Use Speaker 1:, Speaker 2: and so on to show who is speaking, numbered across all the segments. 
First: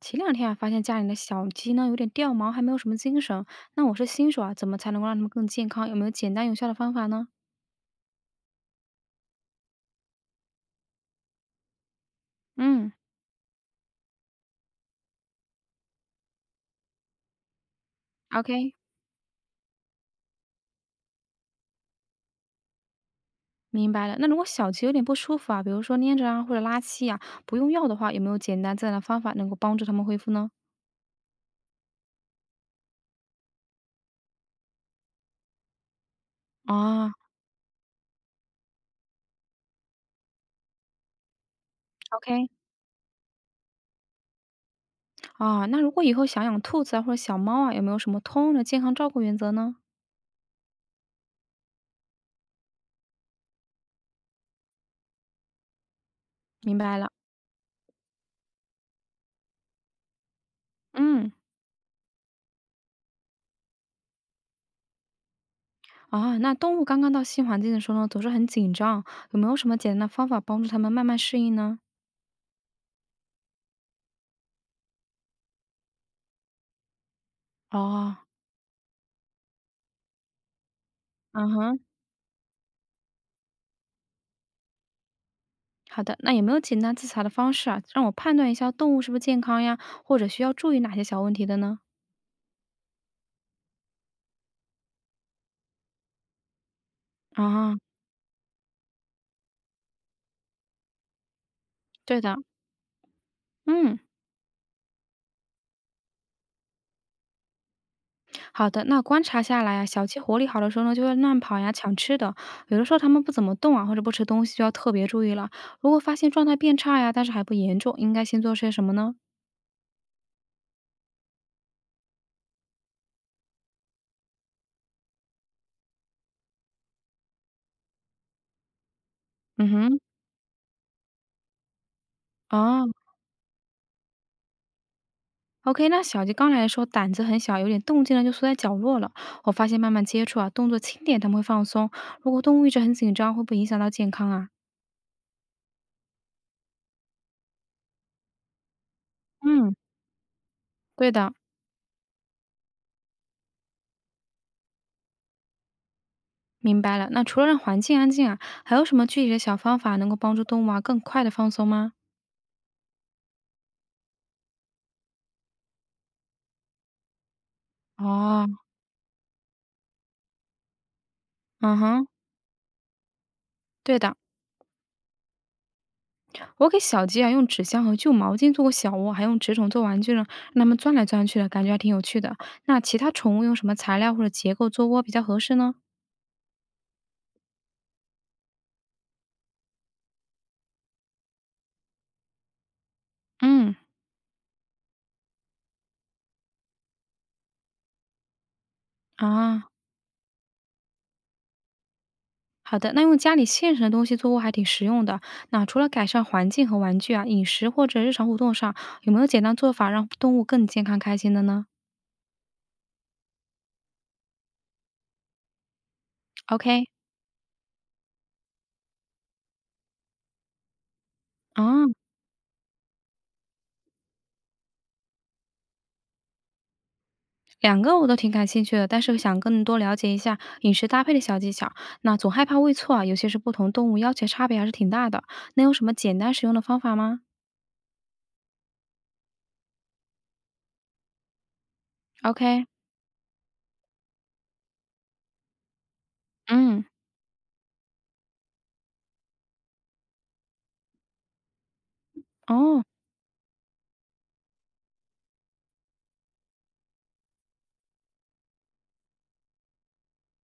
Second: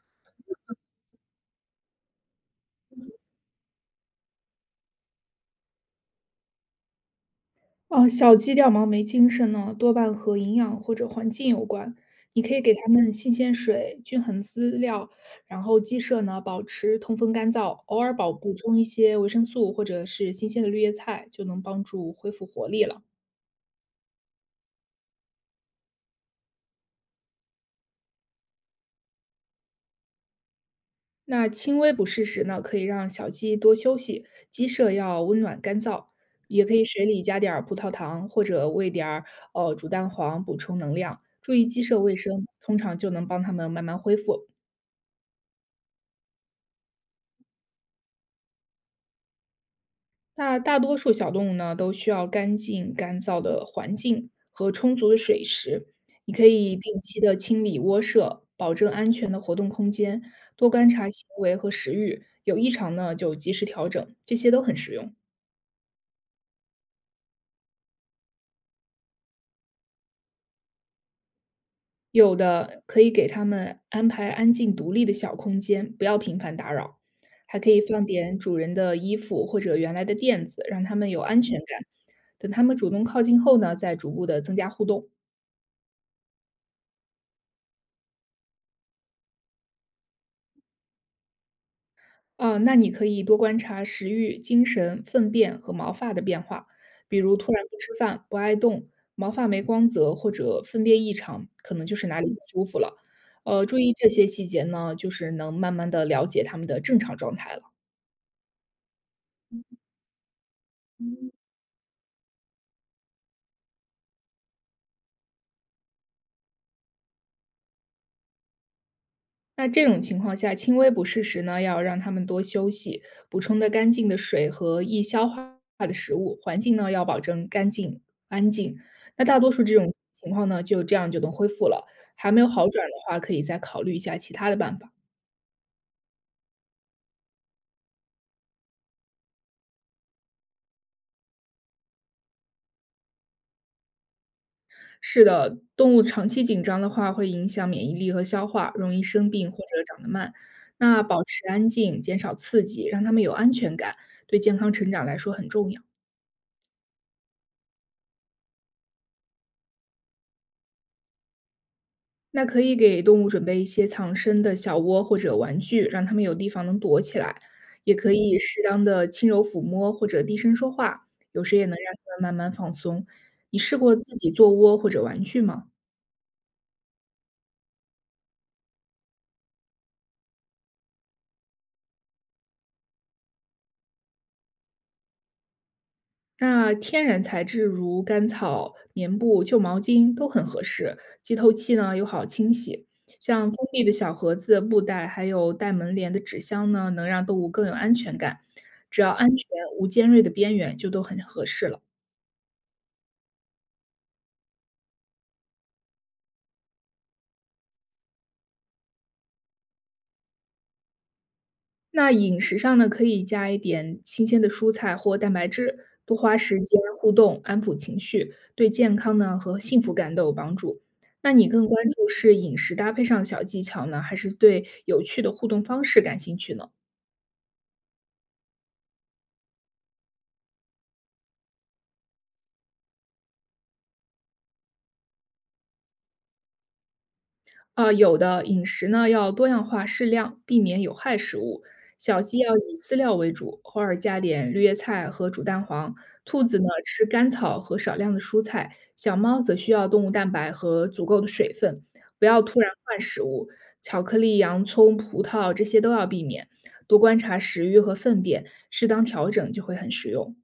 Speaker 1: 前两天啊，发现家里的小鸡呢有点掉毛，还没有什么精神。那我是新手啊，怎么才能够让它们更健康？有没有简单有效的方法呢？
Speaker 2: 哦，小鸡掉毛没精神呢，多半和营养或者环境有关。你可以给它
Speaker 1: 嗯，
Speaker 2: 们新鲜水、均衡饲料，然后鸡舍呢保持通风干燥，偶尔保补
Speaker 1: OK，
Speaker 2: 充一些维生素或者是新鲜的绿叶菜，就能帮助恢复活力了。
Speaker 1: 明白了。那如果小鸡有点不舒服啊，比如说粘着啊或者拉稀啊，不用药的话，有没有简单自然的方法能够帮助它们恢复呢？
Speaker 2: 那轻微不适时呢，可以让小鸡多休息，鸡舍要温暖干燥，也可以水
Speaker 1: 啊
Speaker 2: 里加点儿葡萄糖或者喂点儿煮蛋黄补充能量，注意鸡舍卫生，
Speaker 1: ，OK，
Speaker 2: 通常就能帮它们慢慢恢复。
Speaker 1: 啊，那如果以后想养兔子啊或者小猫啊，有没有什么通用的健康照顾原则呢？
Speaker 2: 那大多数小动物呢，都需要干净、干燥的环境和充足的水池。你可
Speaker 1: 明
Speaker 2: 以
Speaker 1: 白
Speaker 2: 定
Speaker 1: 了，
Speaker 2: 期的清理窝舍，保证安全的活动空间，多观察行
Speaker 1: 嗯，
Speaker 2: 为和食欲，有异常呢就及时调整，这些都很实用。
Speaker 1: 啊，那动物刚刚到新环境的时候呢，总是很紧张，有没有什么简单的方法帮助它们慢慢适应呢？
Speaker 2: 有的可以给它们安排安静独立的小空间，不要频繁打扰，还可以放
Speaker 1: 哦，
Speaker 2: 点主人的衣服或者原来的垫子，让它们有安
Speaker 1: 嗯
Speaker 2: 全
Speaker 1: 哼，
Speaker 2: 感。等它们主动靠近后呢，再逐步的增加互动。
Speaker 1: 好的。那有没有简单自查的方式啊，让我判断一下动物是不是健康呀，或者需要注意哪些小问题的呢？
Speaker 2: 那你可以多观察食欲、精神、粪便和毛发的变化，比如突然
Speaker 1: 啊，
Speaker 2: 不吃饭、不爱动、毛发没光泽或者粪便异常，可能就是
Speaker 1: 对
Speaker 2: 哪里
Speaker 1: 的，
Speaker 2: 不舒服了。注意
Speaker 1: 嗯，
Speaker 2: 这些细节呢，就是能慢慢的了解他们的正常状态了。
Speaker 1: 好的。那观察下来啊，小鸡活力好的时候呢，就会乱跑呀，抢吃的；有的时候它们不怎么动啊，或者不吃东西，就要特别注意了。如果发现状态变差呀，但是还不严重，应该先做些什么呢？
Speaker 2: 那这种情况下，轻微不适时呢，要让他们多休息，补充的干净的水和易消化的食物，环境呢要保证干净安静。那大多数
Speaker 1: 嗯
Speaker 2: 这种
Speaker 1: 哼，
Speaker 2: 情况呢，就这样就能恢复了。还没有好
Speaker 1: 啊
Speaker 2: 转的话，可以再考虑一下其他的办法。
Speaker 1: OK，那小鸡刚来的时候胆子很小，有点动静呢就缩在角落了。我发现慢慢接触啊，动作轻点，它们会放松。如果动物一直很紧张，会不会影响到健康啊？
Speaker 2: 是的，动物长期紧张的话，会影响免疫力和消化，容易生病或
Speaker 1: 嗯，
Speaker 2: 者长得慢。那
Speaker 1: 对
Speaker 2: 保
Speaker 1: 的，
Speaker 2: 持安静，减少刺激，让它们有安全感，对健康成长来说很重要。
Speaker 1: 明白了。那除了让环境安静啊，还有什么具体的小方法能够帮助动物啊更快的放松吗？
Speaker 2: 那可以给动物准备一些藏身的小窝或者玩具，让它们有地方能躲起来。也可以
Speaker 1: 哦，
Speaker 2: 适当的轻柔抚摸或者低声说话，有时也能
Speaker 1: 嗯
Speaker 2: 让
Speaker 1: 哼，
Speaker 2: 它们慢慢放松。你试过
Speaker 1: 对的，
Speaker 2: 自己做窝或者玩具吗？
Speaker 1: 我给小鸡啊用纸箱和旧毛巾做过小窝，还用纸筒做玩具呢，让它们钻来钻去的，感觉还挺有趣的。那其他宠物用什么材料或者结构做窝比较合适呢？
Speaker 2: 那天然材质如干草、棉布、旧毛巾都很合适，既透气呢又好清洗。像封
Speaker 1: 嗯，
Speaker 2: 闭的小盒子、布袋，还有带门帘的纸箱呢，能让动物更有安全感。只要安全，
Speaker 1: 啊，
Speaker 2: 无尖锐的边缘，就都很合适了。
Speaker 1: 好的，那用家里现成的东西做窝还挺实用的。那除了改善环境和玩具啊，饮食或者日常活动上，有没有简单做法让动物更健康开心的呢
Speaker 2: 那饮食上呢，可以加一点新鲜的蔬菜或蛋白质，多花时间
Speaker 1: ？OK，
Speaker 2: 互动，安抚情绪，对健康呢和幸福感都有帮助。那你更
Speaker 1: 啊，
Speaker 2: 关注是饮食搭配上的小技巧呢，还是对有趣的互动方式感兴趣呢？
Speaker 1: 两个我都挺感兴趣的，但是想更多了解一下饮食搭配的小技巧。那总害怕喂错啊，尤其是不同动物要求差别还是挺大的。能有什么简单实用的方法吗
Speaker 2: 啊，有的饮食呢要多样化适量，避免有害食物。小鸡要以
Speaker 1: ？OK，
Speaker 2: 饲料为主，偶尔加点绿叶菜和煮蛋黄。兔子呢
Speaker 1: 嗯，
Speaker 2: 吃干草和少量的蔬菜，小猫则需要动物蛋白和足够的水分。不要突然
Speaker 1: 哦，
Speaker 2: 换食物，巧克力、洋葱、葡萄这些都要避免。多观察食欲和粪便，适当调整就会很实用。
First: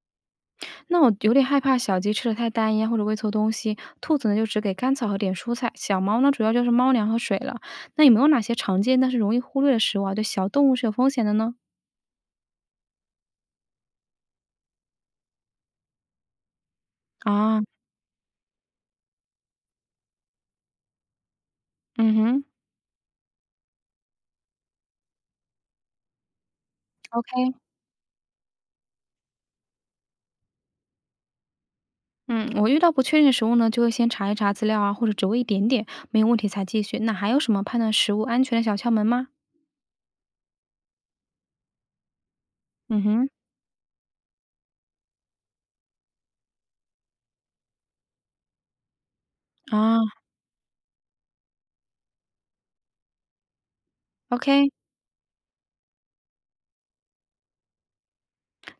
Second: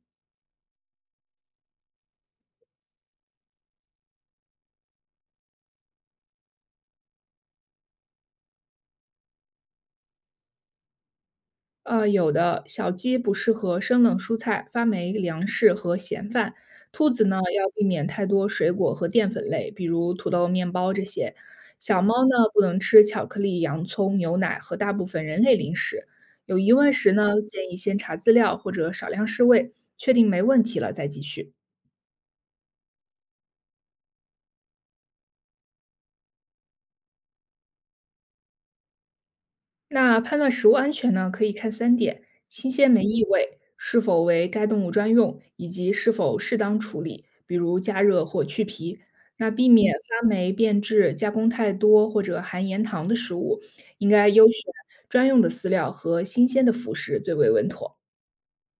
Speaker 1: 那我有点害怕小鸡吃的太单一啊或者喂错东西，兔子呢就只给干草和点蔬菜，小猫呢主要就是猫粮和水了。那有没有哪些常见但是容易忽略的食物啊，对小动物是有风险的呢？
Speaker 2: 有的小鸡不适合生冷蔬菜、发霉粮食和咸饭。兔子呢，
Speaker 1: 啊，
Speaker 2: 要避免太多水果和淀粉类，比如土豆、面包这些。小
Speaker 1: 嗯
Speaker 2: 猫呢，
Speaker 1: 哼
Speaker 2: 不能吃巧克力、洋葱、牛奶和大部分人类零食。有疑问时呢，
Speaker 1: ，OK。
Speaker 2: 建议先查资料或者少量试喂，确定没问题了再继续。
Speaker 1: 嗯，我遇到不确定的食物呢，就会先查一查资料啊，或者只喂一点点，没有问题才继续。那还有什么判断食物安全的小窍门吗？
Speaker 2: 那判断食物安全呢，可以看3点：新鲜
Speaker 1: 嗯
Speaker 2: 没异
Speaker 1: 哼，
Speaker 2: 味，是否为该动物专用，以及是否适当处理，比如加热或去皮。那避免
Speaker 1: 啊
Speaker 2: 发霉、变质、加工太多或者含盐糖的食物，应该优
Speaker 1: ，OK，
Speaker 2: 选专用的饲料和新鲜的辅食最为稳妥。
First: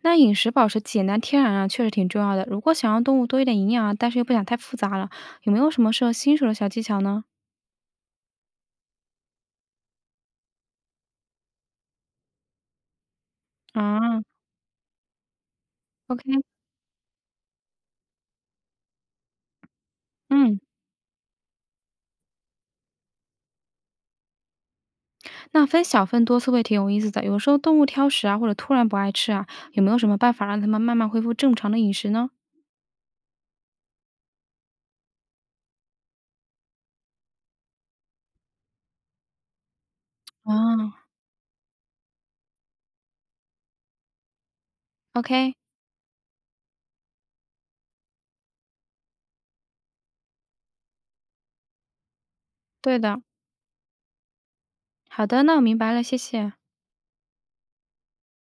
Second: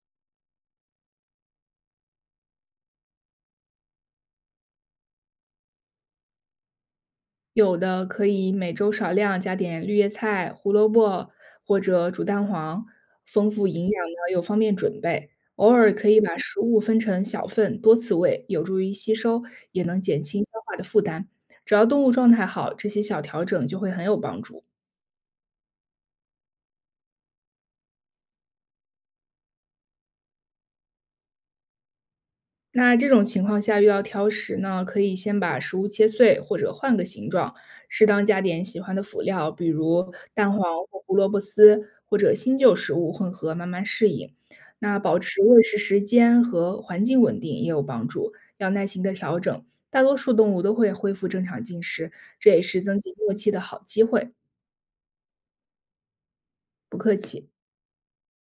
Speaker 1: 那饮食保持简单天然啊，确实挺重要的。如果想让动物多一点营养啊，但是又不想太复杂了，有没有什么适合新手的小技巧呢？
Speaker 2: 有的可以每周少量加点绿叶菜、胡萝卜或者煮蛋黄，丰富营养
Speaker 1: 啊
Speaker 2: 呢又方便准备。偶尔可以把
Speaker 1: ，OK，
Speaker 2: 食物分成小份，多次喂，有助于吸收，也能减轻消
Speaker 1: 嗯，
Speaker 2: 化的负担。只要动物状态好，这些小调整就会很有帮助。
Speaker 1: 那分小份多次喂挺有意思的。有时候动物挑食啊，或者突然不爱吃啊，有没有什么办法让它们慢慢恢复正常的饮食呢？
Speaker 2: 那这种情况下遇到挑食呢，可以先把食物切碎或者换个形状，适当加点喜欢的辅料，比如蛋黄或
Speaker 1: 啊
Speaker 2: 胡萝卜丝，或者新旧食物混合，慢慢适应。那保持
Speaker 1: ，OK，
Speaker 2: 喂食时间和环境稳定也有帮助，要耐心的调整。大多数动物都会恢复正常进食，这也是
Speaker 1: 对
Speaker 2: 增进
Speaker 1: 的，
Speaker 2: 默契的好机会。
Speaker 1: 好的，那我明白了，谢谢。